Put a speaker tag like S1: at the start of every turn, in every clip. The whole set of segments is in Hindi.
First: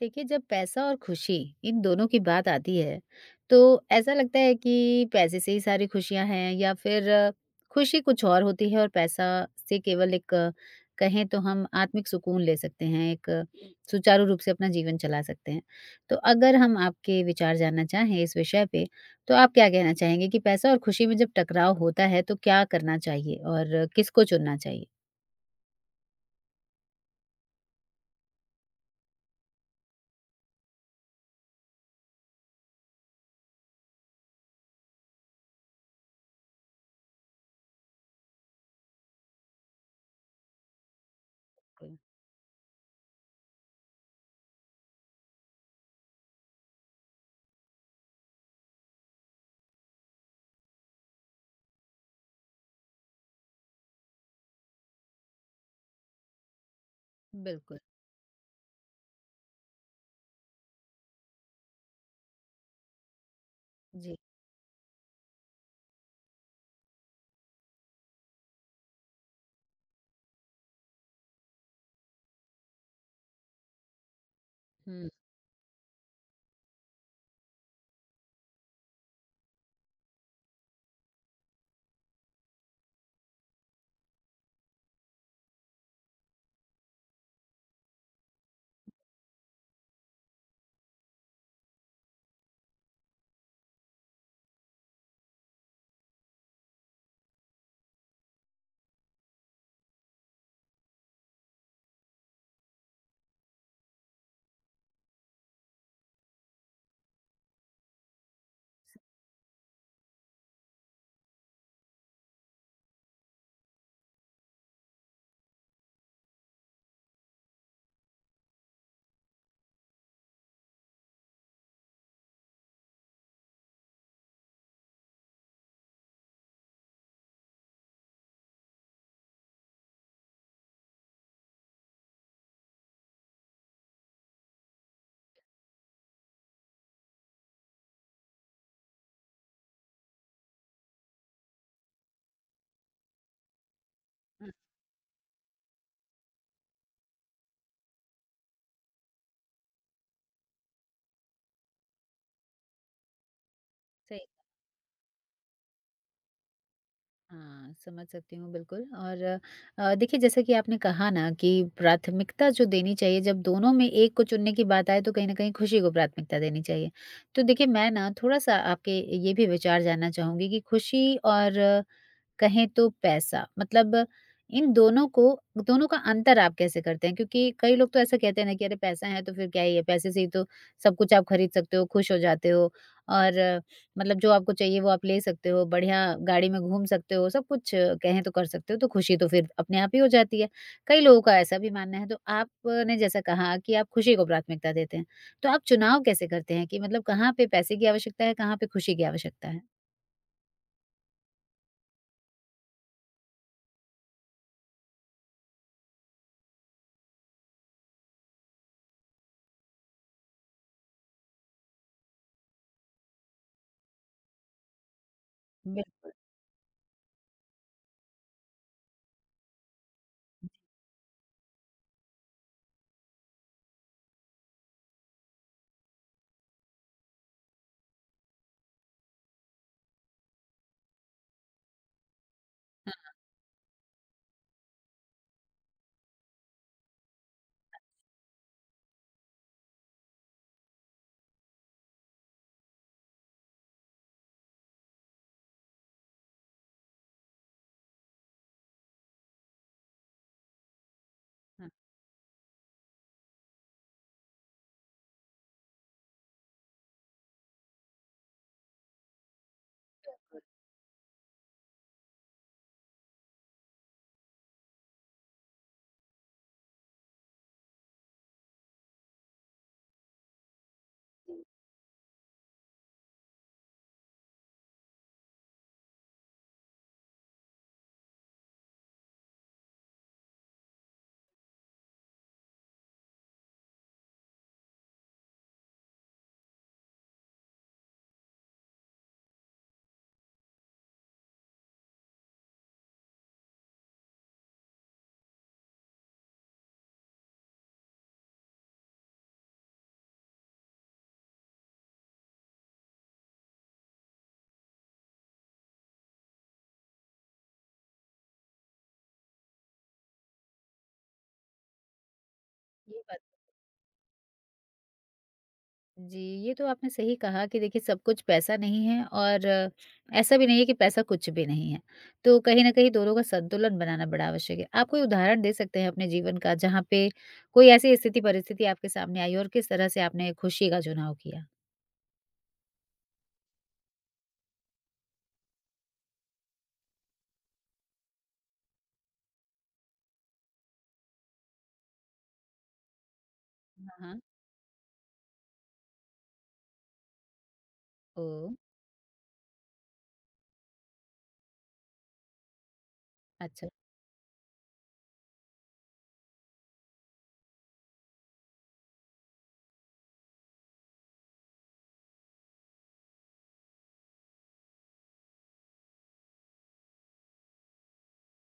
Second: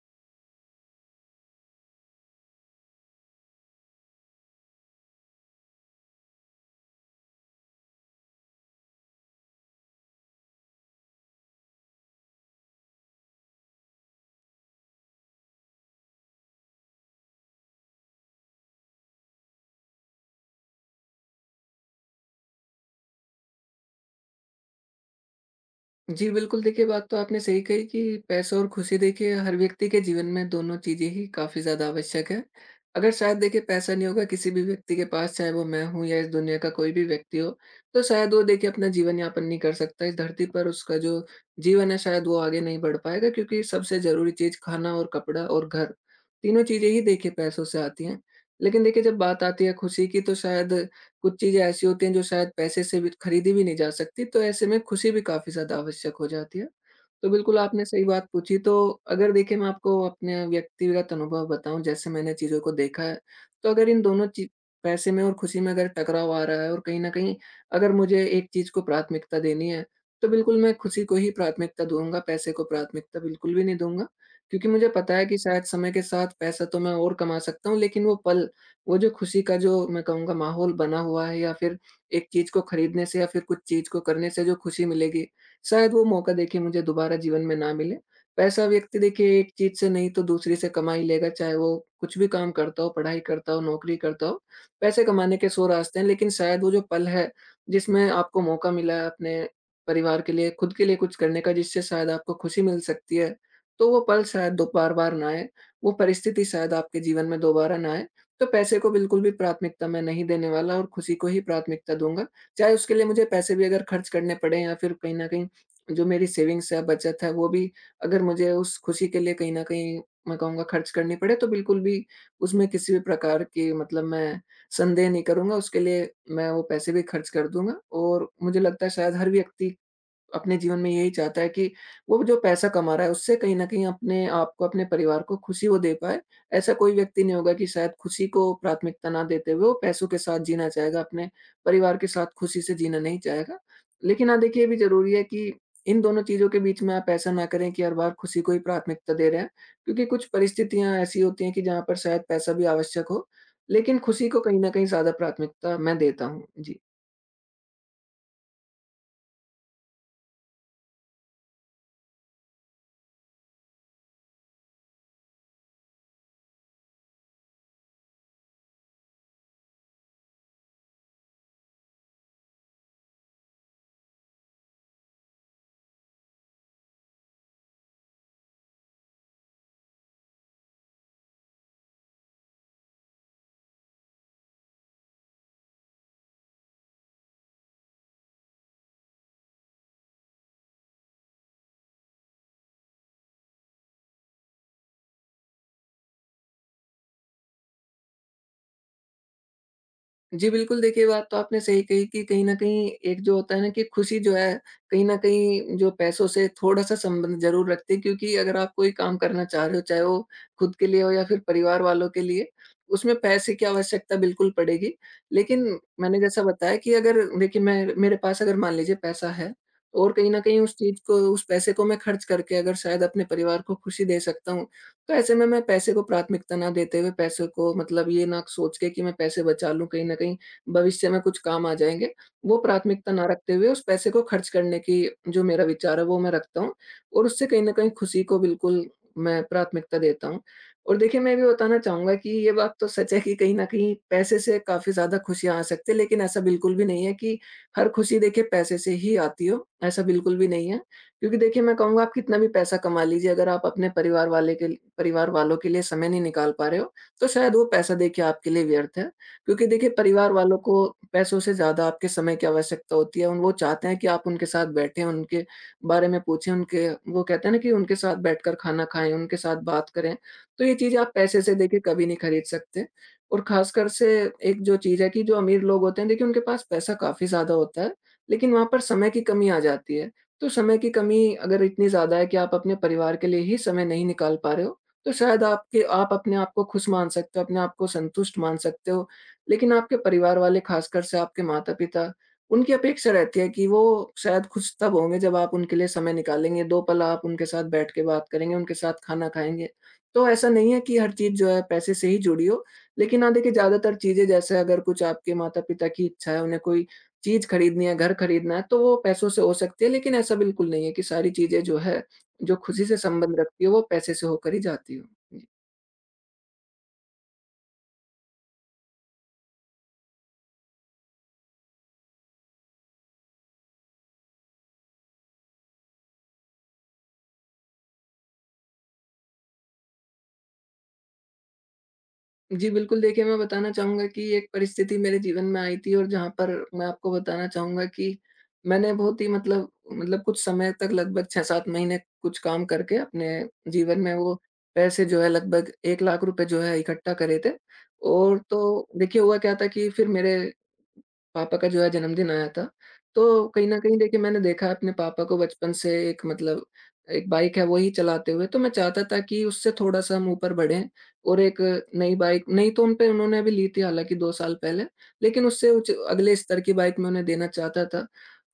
S1: देखिए, जब पैसा और खुशी इन दोनों की बात आती है तो ऐसा लगता है कि पैसे से ही सारी खुशियां हैं, या फिर खुशी कुछ और होती है और पैसा से केवल एक कहें तो हम आत्मिक सुकून ले सकते हैं, एक सुचारू रूप से अपना जीवन चला सकते हैं। तो अगर हम आपके विचार जानना चाहें इस विषय पे, तो आप क्या कहना चाहेंगे कि पैसा और खुशी में जब टकराव होता है तो क्या करना चाहिए और किसको चुनना चाहिए?
S2: जी, बिल्कुल देखिए, बात तो आपने सही कही कि पैसा और खुशी, देखिए हर व्यक्ति के जीवन में दोनों चीज़ें ही काफ़ी ज़्यादा आवश्यक है। अगर शायद देखिए पैसा नहीं होगा किसी भी व्यक्ति के पास, चाहे वो मैं हूँ या इस दुनिया का कोई भी व्यक्ति हो, तो शायद वो देखिए अपना जीवन यापन नहीं कर सकता। इस धरती पर उसका जो जीवन है, शायद वो आगे नहीं बढ़ पाएगा, क्योंकि सबसे ज़रूरी चीज़ खाना और कपड़ा और घर, तीनों चीज़ें ही देखिए पैसों से आती हैं। लेकिन देखिए जब बात आती है खुशी की, तो शायद कुछ चीज़ें ऐसी होती हैं जो शायद पैसे से भी खरीदी भी नहीं जा सकती, तो ऐसे में खुशी भी काफ़ी ज़्यादा आवश्यक हो जाती है। तो बिल्कुल
S1: बिल्कुल।
S2: आपने सही बात पूछी। तो अगर देखिए मैं आपको अपने व्यक्तिगत अनुभव बताऊँ, जैसे मैंने चीज़ों को देखा है, तो अगर इन
S1: जी।
S2: दोनों ची पैसे में और खुशी में अगर टकराव आ रहा है, और कहीं न कहीं अगर मुझे एक चीज़ को प्राथमिकता देनी है, तो बिल्कुल मैं खुशी को ही प्राथमिकता दूँगा, पैसे को प्राथमिकता बिल्कुल भी नहीं दूँगा। क्योंकि मुझे
S1: हम्म।
S2: पता है कि शायद समय के साथ पैसा तो मैं और कमा सकता हूँ, लेकिन वो पल, वो जो खुशी का जो मैं कहूँगा माहौल बना हुआ है, या फिर एक चीज़ को खरीदने से या फिर कुछ चीज़ को करने से जो खुशी मिलेगी, शायद वो मौका देखिए मुझे दोबारा जीवन में ना मिले। पैसा व्यक्ति देखिए एक चीज़ से नहीं तो दूसरी से कमा ही लेगा, चाहे वो कुछ भी काम करता हो, पढ़ाई करता हो, नौकरी करता हो, पैसे कमाने के 100 रास्ते हैं। लेकिन शायद वो जो पल है, जिसमें आपको मौका मिला है अपने परिवार के लिए, खुद के लिए कुछ करने का, जिससे शायद आपको खुशी मिल सकती है, तो वो पल शायद दो बार-बार ना आए, वो परिस्थिति शायद आपके जीवन में दोबारा ना आए। तो पैसे को बिल्कुल भी प्राथमिकता मैं नहीं देने वाला, और खुशी को ही प्राथमिकता दूँगा। चाहे उसके लिए मुझे पैसे भी अगर खर्च करने पड़े, या फिर कहीं न कहीं जो मेरी सेविंग्स है, बचत है, वो भी अगर मुझे उस खुशी के लिए कहीं न कहीं मैं कहूँगा खर्च करनी पड़े, तो बिल्कुल भी उसमें किसी भी प्रकार की मतलब मैं संदेह नहीं करूँगा। उसके लिए मैं वो पैसे भी खर्च कर दूँगा। और मुझे लगता है शायद हर व्यक्ति अपने जीवन में यही चाहता है कि वो जो पैसा कमा रहा है, उससे कहीं न कहीं अपने आपको, अपने परिवार को खुशी वो दे पाए। ऐसा कोई व्यक्ति नहीं होगा कि शायद खुशी को प्राथमिकता ना देते हुए वो पैसों के साथ जीना चाहेगा, अपने परिवार के साथ खुशी से जीना नहीं चाहेगा। लेकिन हाँ,
S1: हाँ,
S2: देखिए ये भी ज़रूरी है कि इन दोनों चीज़ों के बीच में आप ऐसा ना करें कि हर बार खुशी को ही प्राथमिकता दे रहे हैं, क्योंकि कुछ परिस्थितियाँ ऐसी होती हैं कि जहाँ पर शायद पैसा भी आवश्यक हो, लेकिन
S1: सही।
S2: खुशी को कहीं न कहीं ज़्यादा प्राथमिकता मैं देता हूँ। जी।
S1: हाँ, समझ सकती हूँ बिल्कुल। और देखिए, जैसा कि आपने कहा ना कि प्राथमिकता जो देनी चाहिए जब दोनों में एक को चुनने की बात आए तो कहीं न कहीं खुशी को प्राथमिकता देनी चाहिए। तो देखिए, मैं ना थोड़ा-सा आपके ये भी विचार जानना चाहूँगी कि खुशी और कहें तो पैसा, मतलब इन दोनों को दोनों का अंतर आप कैसे करते हैं? क्योंकि कई लोग तो ऐसा कहते हैं ना कि अरे पैसा है तो फिर क्या ही है, पैसे से ही तो सब कुछ आप खरीद सकते हो, खुश हो जाते हो और मतलब जो आपको चाहिए वो आप ले सकते हो, बढ़िया गाड़ी में घूम सकते हो, सब कुछ कहें तो कर सकते हो, तो खुशी तो फिर अपने आप ही हो जाती है। कई लोगों का ऐसा भी मानना है, तो आपने जैसा कहा कि आप खुशी को प्राथमिकता देते हैं, तो आप चुनाव कैसे करते हैं कि मतलब कहाँ पे पैसे की आवश्यकता है, कहाँ पे खुशी की आवश्यकता है?
S2: जी, बिल्कुल देखिए, बात तो आपने सही कही कि कहीं न कहीं एक जो होता है ना, कि खुशी जो है कहीं न कहीं जो पैसों से थोड़ा-सा संबंध ज़रूर रखती है, क्योंकि अगर आप कोई काम करना चाह रहे हो, चाहे वो खुद के लिए हो या फिर परिवार वालों के लिए, उसमें पैसे की आवश्यकता बिल्कुल पड़ेगी। लेकिन
S1: बिल्कुल।
S2: मैंने जैसा बताया कि अगर देखिए मैं मेरे पास अगर मान लीजिए पैसा है, और कहीं न कहीं उस चीज़ को, उस पैसे को मैं खर्च करके अगर शायद अपने परिवार को खुशी दे सकता हूँ, तो ऐसे में मैं पैसे को प्राथमिकता ना देते हुए, पैसे को मतलब ये ना सोच के कि मैं पैसे बचा लूँ कहीं न कहीं भविष्य में कुछ काम आ जाएँगे, वो प्राथमिकता ना रखते हुए उस पैसे को खर्च करने की जो मेरा विचार है वो मैं रखता हूँ, और उससे कहीं न कहीं खुशी को बिल्कुल मैं प्राथमिकता देता हूँ। और देखिए मैं ये भी बताना चाहूँगा कि ये बात तो सच है कि कहीं न कहीं पैसे से काफ़ी ज़्यादा खुशियाँ आ सकती है, लेकिन ऐसा बिल्कुल भी नहीं है कि हर खुशी देखिए पैसे से ही आती हो, ऐसा बिल्कुल भी नहीं है। क्योंकि देखिए
S1: हाँ।
S2: मैं कहूँगा, आप कितना भी पैसा कमा लीजिए, अगर आप अपने परिवार वालों के लिए समय नहीं निकाल पा रहे हो, तो शायद वो पैसा देखिए आपके लिए व्यर्थ है। क्योंकि देखिए परिवार वालों को पैसों से ज़्यादा आपके समय की आवश्यकता होती है। उन वो चाहते हैं कि आप उनके साथ बैठें, उनके बारे में पूछें, उनके वो कहते हैं ना कि उनके साथ बैठकर खाना खाएँ, उनके साथ बात करें। तो ये चीज़ें आप पैसे से देखिए कभी नहीं खरीद सकते। और ख़ासकर से एक जो चीज़ है कि जो अमीर लोग होते हैं, देखिए उनके पास पैसा काफ़ी ज़्यादा होता है, लेकिन वहाँ पर समय की कमी आ जाती है। तो समय की कमी अगर इतनी ज़्यादा है कि आप अपने परिवार के लिए ही समय नहीं निकाल पा रहे हो, तो शायद आपके आप अपने आप को खुश मान सकते हो, अपने आप को संतुष्ट मान सकते हो। लेकिन आपके परिवार वाले, ख़ासकर से आपके माता-पिता, उनकी अपेक्षा रहती है कि वो शायद खुश तब होंगे जब आप उनके लिए समय निकालेंगे, 2 पल आप उनके साथ बैठ के बात करेंगे, उनके साथ खाना खाएँगे। तो ऐसा नहीं है कि हर चीज़ जो है पैसे से ही जुड़ी हो, लेकिन हाँ, देखिए ज़्यादातर चीज़ें, जैसे अगर कुछ आपके माता-पिता की इच्छा है, उन्हें कोई चीज़ खरीदनी है, घर खरीदना है, तो वो पैसों से हो सकती है, लेकिन ऐसा बिल्कुल नहीं है कि सारी चीज़ें जो है, जो खुशी से
S1: ये बात
S2: संबंध रखती है, वो पैसे से होकर ही जाती हो। जी।
S1: जी, ये तो आपने सही कहा कि देखिए सब कुछ पैसा नहीं है, और ऐसा भी नहीं है कि पैसा कुछ भी नहीं है। तो कहीं न कहीं दोनों का संतुलन बनाना बड़ा आवश्यक है। आप कोई उदाहरण दे सकते हैं अपने जीवन का जहाँ पे कोई ऐसी स्थिति परिस्थिति आपके सामने आई और किस तरह से आपने खुशी का चुनाव किया?
S2: जी, बिल्कुल देखिए, मैं बताना चाहूँगा कि एक परिस्थिति मेरे जीवन में आई थी, और जहाँ पर मैं आपको बताना चाहूँगा कि मैंने बहुत ही मतलब कुछ समय तक, लगभग 6-7 महीने कुछ काम करके अपने
S1: हाँ,
S2: जीवन में
S1: हाँ।
S2: वो पैसे जो है, लगभग ₹1,00,000 जो है इकट्ठा करे थे। और
S1: ओह!
S2: तो देखिए हुआ क्या था कि फिर मेरे पापा का जो है जन्मदिन आया था, तो कहीं
S1: अच्छा,
S2: न कहीं देखिए मैंने देखा है अपने पापा को बचपन से, एक बाइक है वो ही चलाते हुए। तो मैं चाहता था कि उससे थोड़ा-सा हम ऊपर बढ़ें, और एक नई बाइक, नई तो उन पे उन्होंने अभी ली थी, हालाँकि 2 साल पहले, लेकिन उससे उच अगले स्तर की बाइक मैं उन्हें देना चाहता था।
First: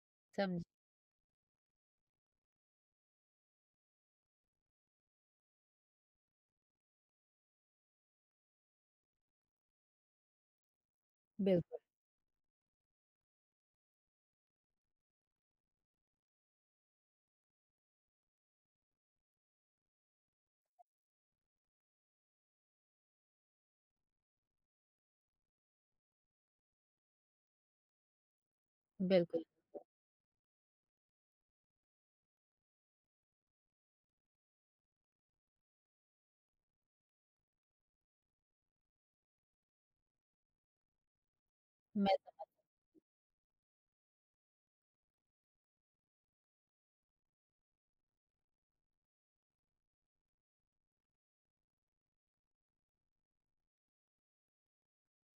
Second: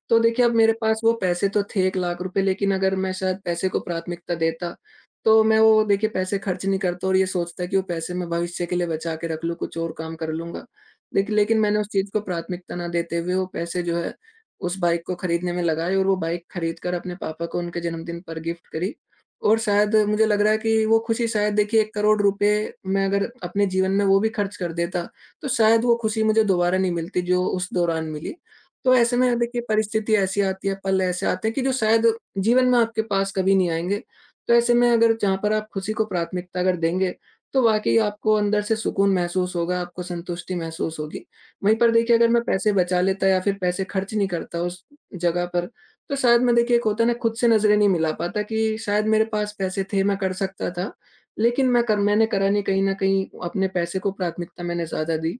S2: तो देखिए, अब
S1: समझी।
S2: मेरे पास वो पैसे तो थे, ₹1,00,000, लेकिन अगर मैं शायद पैसे को प्राथमिकता देता, तो मैं वो देखिए पैसे खर्च नहीं करता, और ये सोचता कि वो पैसे मैं भविष्य के लिए बचा के रख लूँ, कुछ और काम कर लूँगा। लेकिन मैंने
S1: बिल्कुल,
S2: उस चीज़ को प्राथमिकता ना देते हुए वो पैसे जो है, उस बाइक को खरीदने में लगाए, और वो बाइक खरीद कर अपने पापा को उनके जन्मदिन पर गिफ्ट करी। और शायद मुझे लग रहा है कि वो खुशी, शायद देखिए ₹1,00,00,000 मैं अगर अपने जीवन में वो भी खर्च कर देता, तो शायद वो खुशी मुझे दोबारा नहीं मिलती जो उस दौरान मिली। तो ऐसे में
S1: बिल्कुल।
S2: देखिए परिस्थिति ऐसी आती है, पल ऐसे आते हैं कि जो शायद जीवन में आपके पास कभी नहीं आएँगे। तो ऐसे में अगर जहाँ पर आप खुशी को प्राथमिकता अगर देंगे, तो वाक़ई आपको अंदर से सुकून महसूस होगा, आपको संतुष्टि महसूस होगी। वहीं पर देखिए
S1: मैं
S2: अगर मैं पैसे बचा लेता या फिर पैसे खर्च नहीं करता उस जगह पर, तो शायद मैं देखिए, एक होता है ना, खुद से नज़रें नहीं मिला पाता कि शायद मेरे पास पैसे थे, मैं कर सकता था। लेकिन मैंने करा नहीं, कहीं न कहीं अपने पैसे को प्राथमिकता मैंने ज़्यादा दी।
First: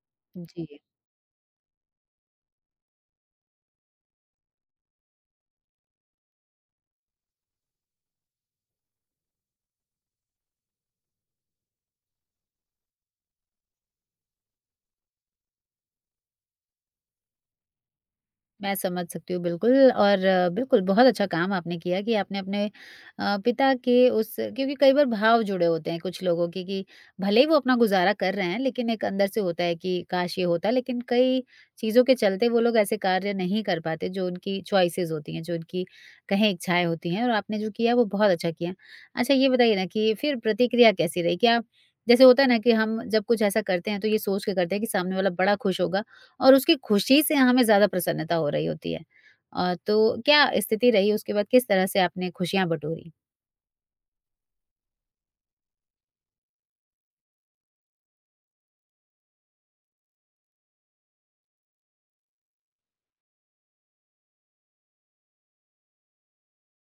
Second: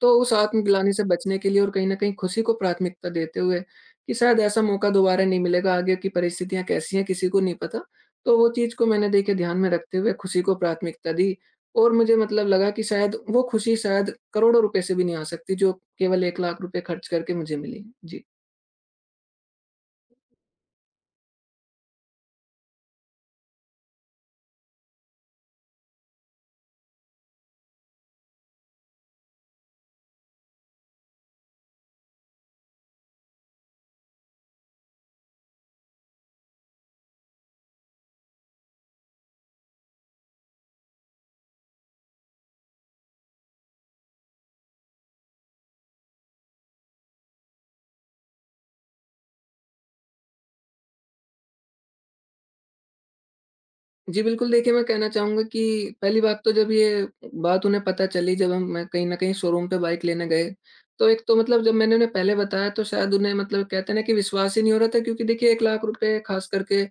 S2: तो उस
S1: जी।
S2: आत्मग्लानि से बचने के लिए, और कहीं न कहीं खुशी को प्राथमिकता देते हुए कि शायद ऐसा मौका दोबारा नहीं मिलेगा, आगे की परिस्थितियाँ कैसी हैं किसी को नहीं पता। तो वो चीज़ को मैंने देखिए ध्यान में रखते हुए खुशी को प्राथमिकता दी, और मुझे मतलब लगा कि शायद वो खुशी शायद करोड़ों रुपए से भी नहीं आ सकती, जो केवल 1 लाख रुपए खर्च करके मुझे मिली। जी।
S1: मैं समझ सकती हूँ बिल्कुल, और बिल्कुल बहुत अच्छा काम आपने किया कि आपने अपने पिता के उस, क्योंकि कई बार भाव जुड़े होते हैं कुछ लोगों के कि भले ही वो अपना गुजारा कर रहे हैं, लेकिन एक अंदर से होता है कि काश ये होता, लेकिन कई चीज़ों के चलते वो लोग ऐसे कार्य नहीं कर पाते जो उनकी चॉइसेस होती हैं, जो उनकी कहीं इच्छाएं होती हैं। और आपने जो किया वो बहुत अच्छा किया। अच्छा, ये बताइए ना कि फिर प्रतिक्रिया कैसी रही, क्या, जैसे होता है ना कि हम जब कुछ ऐसा करते हैं तो ये सोच के करते हैं कि सामने वाला बड़ा खुश होगा, और उसकी खुशी से हमें ज़्यादा प्रसन्नता हो रही होती है। तो क्या स्थिति रही उसके बाद, किस तरह से आपने खुशियाँ बटोरी?
S2: जी, बिल्कुल देखिए, मैं कहना चाहूँगा कि पहली बात तो, जब ये बात उन्हें पता चली, जब हम मैं कहीं न कहीं शोरूम पे बाइक लेने गए, तो एक तो मतलब जब मैंने उन्हें पहले बताया, तो शायद उन्हें मतलब कहते हैं ना कि विश्वास ही नहीं हो रहा था, क्योंकि देखिए ₹1,00,000, ख़ास करके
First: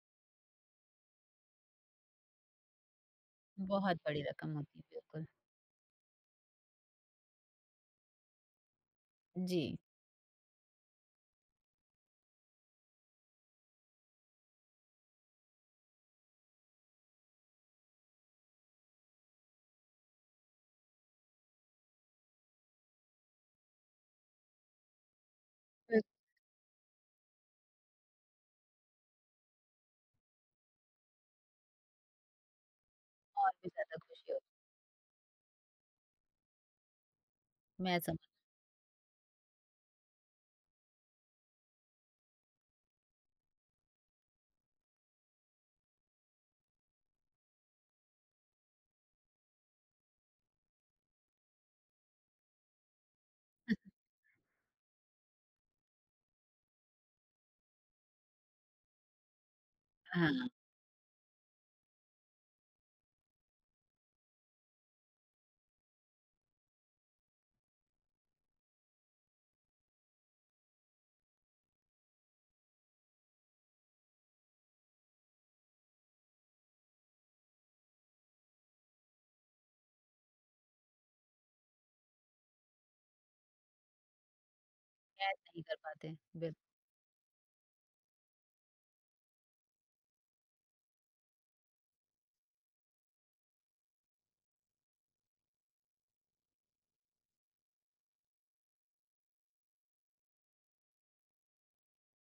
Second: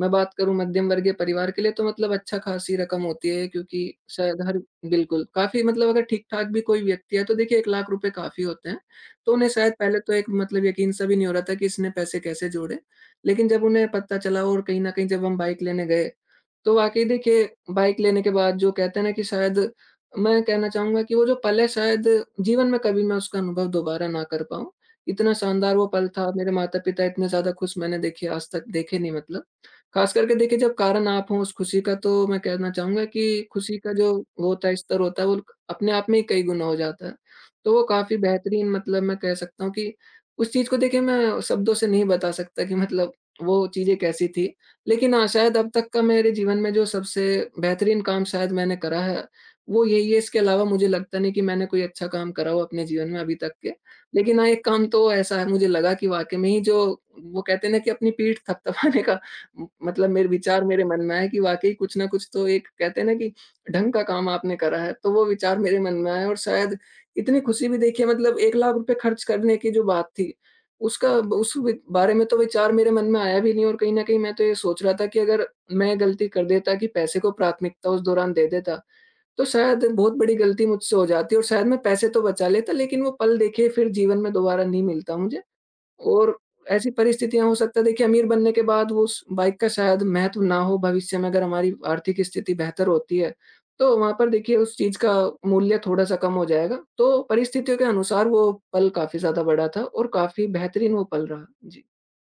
S2: मैं बात करूँ मध्यम वर्गीय परिवार के लिए, तो मतलब अच्छा खासी रकम होती है, क्योंकि
S1: बहुत बड़ी
S2: शायद
S1: रकम
S2: हर
S1: होती है,
S2: बिल्कुल,
S1: बिल्कुल।
S2: काफ़ी मतलब अगर ठीक-ठाक भी कोई व्यक्ति है, तो देखिए ₹1,00,000 काफ़ी होते हैं। तो उन्हें
S1: जी।
S2: शायद पहले तो एक मतलब यकीन सा भी नहीं हो रहा था कि इसने पैसे कैसे जोड़े? लेकिन जब उन्हें पता चला और कहीं न कहीं जब हम बाइक लेने गए, तो वाक़ई देखिए, बाइक लेने के बाद जो कहते हैं ना कि शायद मैं कहना चाहूँगा कि वो जो पल है, शायद जीवन में कभी मैं उसका अनुभव दोबारा ना कर पाऊँ। इतना शानदार वो
S1: बिल्क
S2: पल था, मेरे माता-पिता इतने ज़्यादा खुश मैंने देखिए आज तक देखे नहीं मतलब। खास करके देखिए, जब कारण आप हो उस खुशी का, तो मैं कहना चाहूँगा कि
S1: और भी
S2: खुशी का
S1: ज़्यादा
S2: जो
S1: खुशी
S2: वो
S1: होती
S2: होता है, स्तर होता है वो, अपने आप में ही कई गुना हो जाता है। तो वो
S1: है। मैं
S2: काफ़ी
S1: सम
S2: बेहतरीन, मतलब मैं कह सकता हूँ कि उस चीज़ को देखिए मैं शब्दों से नहीं बता सकता कि मतलब वो चीज़ें कैसी थी। लेकिन हाँ, शायद अब तक का मेरे जीवन में जो सबसे बेहतरीन काम शायद मैंने करा है, वो यही है। इसके अलावा मुझे लगता नहीं कि मैंने कोई अच्छा काम करा हो अपने जीवन में अभी तक के। लेकिन हाँ, एक काम तो ऐसा है, मुझे लगा कि वाक़ई में ही जो वो कहते हैं ना कि अपनी पीठ थपथपाने का मतलब मेरे
S1: हाँ,
S2: विचार मेरे मन में आया कि वाक़ई कुछ ना कुछ तो एक कहते हैं ना कि ढंग का काम आपने करा है, तो वो विचार मेरे मन में आया और शायद इतनी खुशी भी देखिए, मतलब ₹1,00,000 खर्च करने की जो बात थी, उसका उस वि बारे में तो विचार मेरे मन में आया भी नहीं, और कहीं न कहीं मैं तो ये सोच रहा था कि अगर मैं गलती कर देता कि पैसे को प्राथमिकता उस दौरान दे देता, तो शायद बहुत बड़ी गलती मुझसे हो जाती, और शायद मैं पैसे तो बचा लेता, लेकिन वो पल देखिए फिर जीवन में दोबारा नहीं मिलता
S1: कैच
S2: मुझे।
S1: नहीं कर पाते।
S2: और
S1: बिल्कुल।
S2: ऐसी परिस्थितियाँ हो सकता है देखिए, अमीर बनने के बाद वो उस बाइक का शायद महत्व ना हो भविष्य में, अगर हमारी आर्थिक स्थिति बेहतर होती है, तो वहाँ पर देखिए उस चीज़ का मूल्य थोड़ा-सा कम हो जाएगा। तो परिस्थितियों के अनुसार वो पल काफ़ी ज़्यादा बड़ा था, और काफ़ी बेहतरीन वो पल रहा। जी,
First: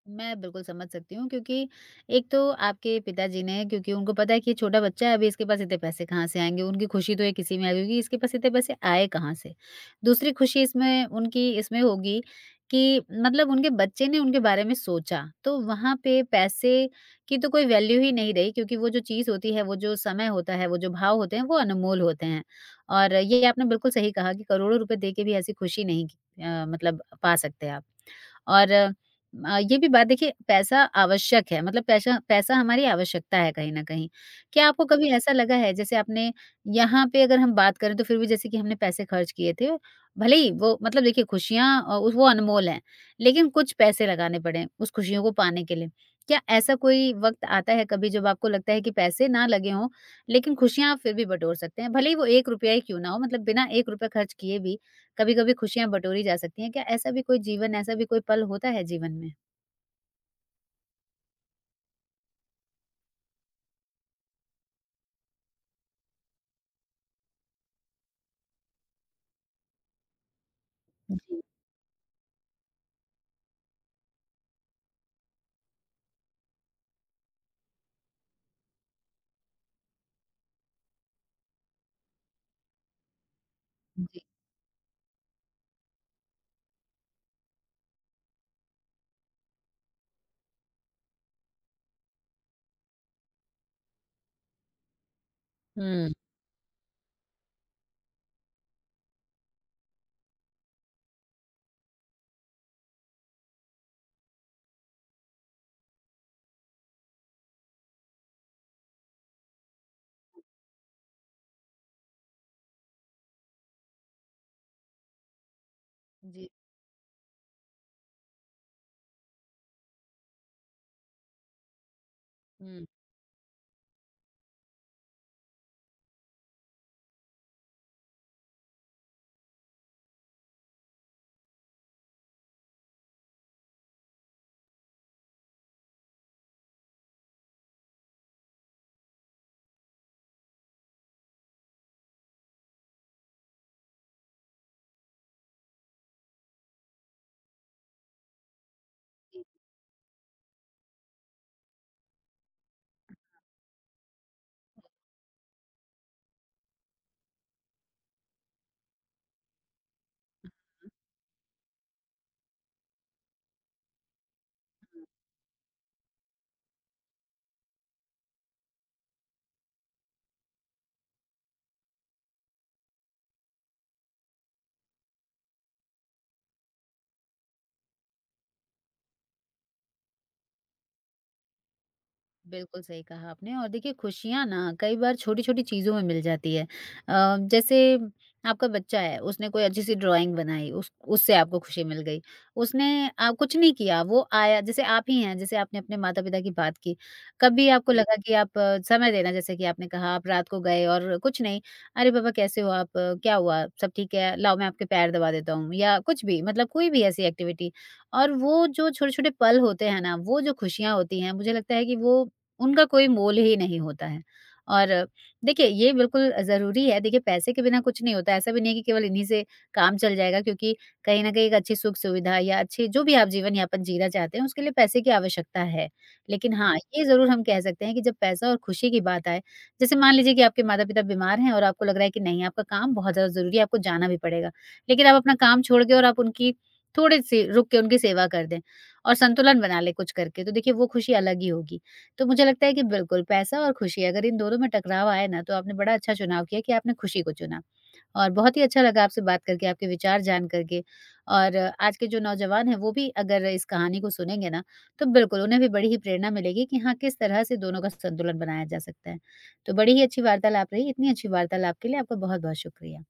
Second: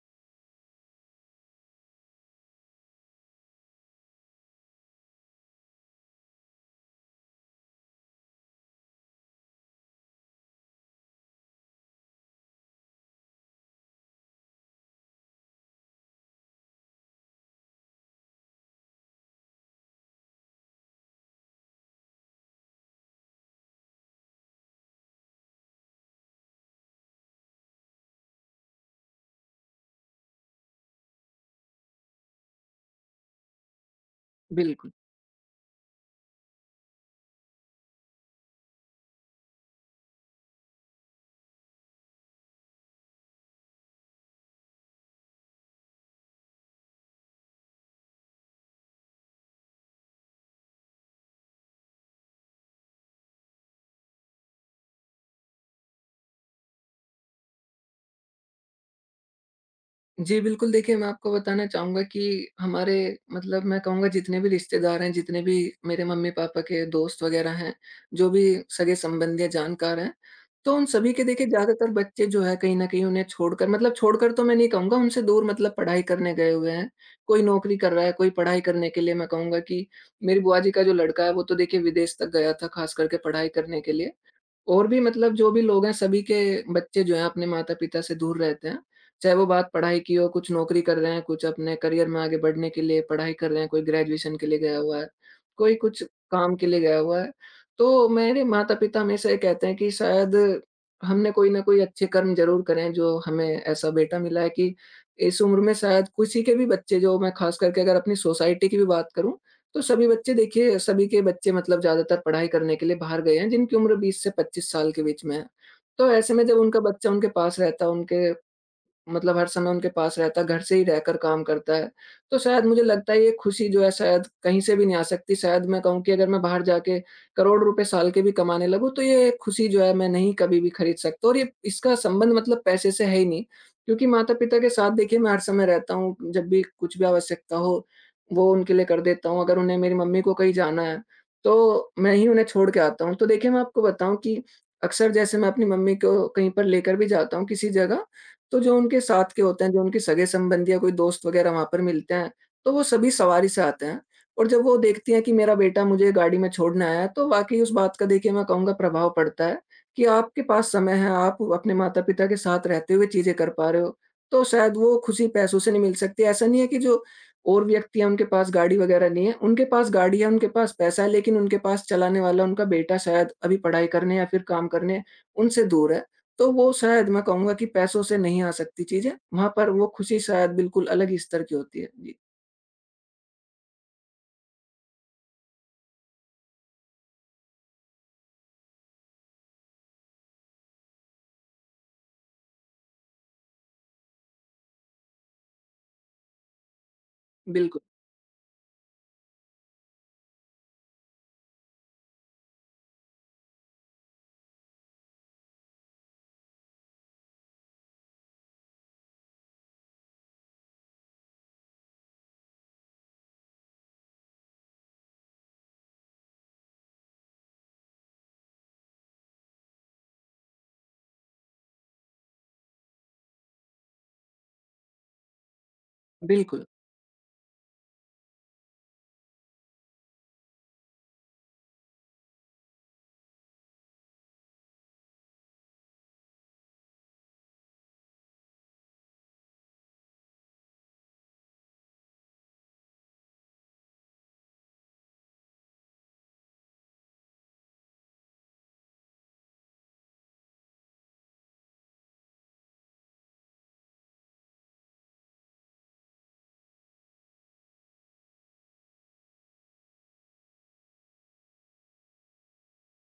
S1: मैं बिल्कुल समझ सकती हूँ, क्योंकि एक तो आपके पिताजी ने, क्योंकि उनको पता है कि ये छोटा बच्चा है, अभी इसके पास इतने पैसे कहाँ से आएँगे, उनकी खुशी तो एक इसी में है क्योंकि इसके पास इतने पैसे आए कहाँ से? दूसरी खुशी इसमें उनकी इसमें होगी कि मतलब उनके बच्चे ने उनके बारे में सोचा, तो वहाँ पे पैसे की तो कोई वैल्यू ही नहीं रही, क्योंकि वो जो चीज़ होती है, वो जो समय होता है, वो जो भाव होते हैं, वो अनमोल होते हैं। और ये आपने बिल्कुल सही कहा कि करोड़ों रुपए दे के भी ऐसी खुशी नहीं, मतलब पा सकते आप। और ये भी बात देखिए, पैसा आवश्यक है, मतलब पैसा पैसा हमारी आवश्यकता है कहीं न कहीं। क्या आपको
S2: बिल्कुल।
S1: कभी ऐसा लगा है, जैसे आपने, यहाँ पे अगर हम बात करें तो फिर भी जैसे कि हमने पैसे खर्च किए थे, भले ही वो मतलब देखिए खुशियाँ वो अनमोल हैं, लेकिन कुछ पैसे लगाने पड़े उस खुशियों को पाने के लिए। क्या ऐसा कोई वक़्त आता है कभी जब आपको लगता है कि पैसे ना लगे हों, लेकिन खुशियाँ आप फिर भी बटोर सकते हैं? भले ही वो ₹1 ही क्यों ना हो, मतलब बिना ₹1 खर्च किए भी कभी-कभी खुशियाँ बटोरी जा सकती हैं। क्या ऐसा भी कोई पल होता है जीवन में?
S2: जी, बिल्कुल देखिए, मैं आपको बताना चाहूँगा कि हमारे मतलब मैं कहूँगा जितने भी रिश्तेदार हैं, जितने भी मेरे मम्मी-पापा के दोस्त वग़ैरह हैं, जो भी सगे-संबंधी या जानकार हैं, तो उन सभी के
S1: जी,
S2: देखिए ज़्यादातर बच्चे जो हैं कहीं न कहीं उन्हें छोड़कर, मतलब छोड़कर तो मैं नहीं कहूँगा, उनसे दूर मतलब पढ़ाई करने गए हुए हैं। कोई नौकरी कर रहा है, कोई पढ़ाई करने के लिए, मैं कहूँगा कि मेरी बुआ जी का जो लड़का है, वो तो देखिए विदेश तक गया था ख़ास करके पढ़ाई करने के लिए।
S1: जी।
S2: और भी मतलब जो भी लोग हैं सभी के बच्चे जो हैं अपने माता-पिता से दूर रहते हैं। चाहे वो बात पढ़ाई की हो, कुछ नौकरी कर रहे हैं, कुछ अपने करियर में आगे बढ़ने के लिए पढ़ाई कर रहे हैं, कोई ग्रेजुएशन के लिए गया हुआ है, कोई कुछ
S1: हुँ।
S2: काम के लिए गया हुआ है। तो मेरे माता-पिता हमेशा ये कहते हैं कि शायद हमने कोई ना कोई अच्छे कर्म ज़रूर करे हैं जो हमें ऐसा बेटा मिला है कि इस उम्र में शायद किसी के भी बच्चे, जो मैं ख़ास करके अगर अपनी सोसाइटी की भी बात करूँ, तो सभी बच्चे देखिए, सभी के बच्चे मतलब ज़्यादातर पढ़ाई करने के लिए बाहर गए हैं, जिनकी उम्र 20 से 25 साल के बीच में है। तो ऐसे में
S1: जी।
S2: जब उनका बच्चा उनके पास रहता है, उनके मतलब हर समय उनके पास रहता है, घर से ही रहकर काम करता है। तो शायद मुझे
S1: हुँ।
S2: लगता है ये खुशी जो है शायद कहीं से भी नहीं आ सकती। शायद मैं कहूँ कि अगर मैं बाहर जाके करोड़ रुपए साल के भी कमाने लगूँ, तो ये खुशी जो है मैं नहीं कभी भी खरीद सकता, और ये इसका संबंध मतलब पैसे से है ही नहीं। क्योंकि माता-पिता के साथ देखिए मैं हर समय रहता हूँ, जब भी कुछ भी आवश्यकता हो, वो उनके लिए कर देता हूँ। अगर उन्हें मेरी मम्मी को कहीं जाना है, तो मैं ही उन्हें छोड़ के आता हूँ। तो देखिए मैं आपको बताऊँ कि अक्सर जैसे मैं अपनी मम्मी को कहीं पर लेकर भी जाता हूँ किसी जगह, तो जो उनके साथ के होते हैं, जो उनके सगे-संबंधी या कोई दोस्त वग़ैरह वहाँ पर मिलते हैं, तो वो सभी सवारी से आते हैं, और जब वो देखती हैं कि मेरा बेटा मुझे गाड़ी में छोड़ने आया है, तो वाक़ई उस बात का देखिए मैं कहूँगा प्रभाव पड़ता है कि आपके पास समय है, आप अपने माता-पिता के साथ रहते हुए चीज़ें कर पा रहे हो, तो शायद वो खुशी पैसों से नहीं मिल सकती। ऐसा नहीं है कि जो और व्यक्ति हैं, उनके पास गाड़ी वग़ैरह नहीं है, उनके पास गाड़ी है, उनके पास पैसा है, लेकिन उनके पास चलाने वाला उनका बेटा शायद अभी पढ़ाई करने या फिर काम करने उनसे दूर है। तो वो शायद मैं कहूँगा कि पैसों से नहीं आ सकती चीज़ें, वहाँ पर वो खुशी शायद बिल्कुल अलग ही स्तर की होती है। जी,
S1: बिल्कुल सही कहा आपने, और देखिए खुशियाँ ना कई बार छोटी-छोटी चीज़ों में मिल जाती है। जैसे आपका बच्चा है, उसने कोई अच्छी-सी ड्राइंग बनाई, उस उससे आपको खुशी मिल गई। उसने कुछ नहीं किया, वो आया, जैसे आप ही हैं, जैसे आपने अपने माता-पिता की बात की। कभी
S2: बिल्कुल,
S1: आपको, जी, लगा कि आप समय देना, जैसे कि आपने कहा आप रात को गए और कुछ नहीं, "अरे पापा कैसे हो आप? क्या हुआ? सब ठीक है? लाओ, मैं आपके पैर दबा देता हूँ" या कुछ भी, मतलब कोई भी ऐसी एक्टिविटी। और वो जो छोटे-छोटे पल होते हैं ना, वो जो खुशियाँ होती हैं, मुझे लगता है कि वो उनका कोई मोल ही नहीं होता है। और देखिए, ये बिल्कुल ज़रूरी है, देखिए पैसे के बिना कुछ नहीं होता है, ऐसा भी नहीं है कि केवल इन्हीं से काम चल जाएगा, क्योंकि कहीं न कहीं एक अच्छी सुख-सुविधा या अच्छी जो भी आप जीवन-यापन जीना चाहते हैं, उसके लिए पैसे की आवश्यकता है। लेकिन
S2: बिल्कुल।
S1: हाँ, ये ज़रूर हम कह सकते हैं कि जब पैसा और खुशी की बात आए, जैसे मान लीजिए कि आपके माता-पिता बीमार हैं और आपको लग रहा है कि नहीं, आपका काम बहुत ज़्यादा ज़रूरी है, आपको जाना भी पड़ेगा, लेकिन आप अपना काम छोड़ के और आप उनकी, थोड़ी-सी रुक के उनकी सेवा कर दें और संतुलन बना लें कुछ करके, तो देखिए वो खुशी अलग ही होगी। तो मुझे लगता है कि बिल्कुल, पैसा और खुशी अगर इन दोनों में टकराव आए ना, तो आपने बड़ा अच्छा चुनाव किया कि आपने खुशी को चुना। और बहुत ही अच्छा लगा आपसे बात करके, आपके विचार जान करके, और आज के जो नौजवान हैं वो भी अगर इस कहानी को सुनेंगे ना तो बिल्कुल उन्हें भी बड़ी ही प्रेरणा मिलेगी कि हाँ, किस तरह से दोनों का संतुलन बनाया जा सकता है। तो बड़ी ही अच्छी वार्तालाप रही, इतनी अच्छी वार्तालाप के लिए आपका बहुत-बहुत शुक्रिया।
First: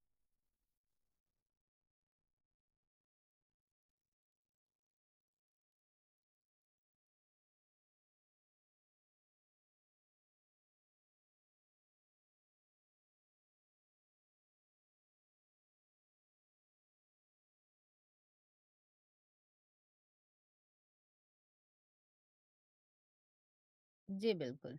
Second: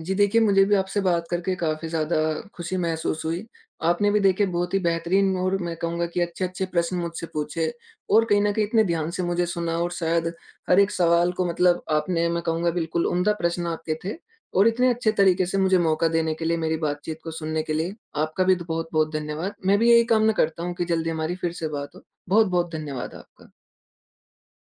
S2: जी देखिए, मुझे भी आपसे बात करके काफ़ी ज़्यादा खुशी महसूस हुई। आपने भी देखिए बहुत ही बेहतरीन और मैं कहूँगा कि अच्छे-अच्छे प्रश्न मुझसे पूछे, और कहीं न कहीं इतने ध्यान से मुझे सुना, और शायद हर एक सवाल को मतलब आपने, मैं कहूँगा, बिल्कुल उम्दा प्रश्न आपके थे। और इतने अच्छे तरीके से मुझे मौका देने के लिए, मेरी बातचीत को सुनने के लिए आपका भी तो बहुत-बहुत धन्यवाद। मैं भी यही कामना करता हूँ कि जल्दी हमारी फिर से बात हो। बहुत-बहुत धन्यवाद आपका।
S1: जी, बिल्कुल।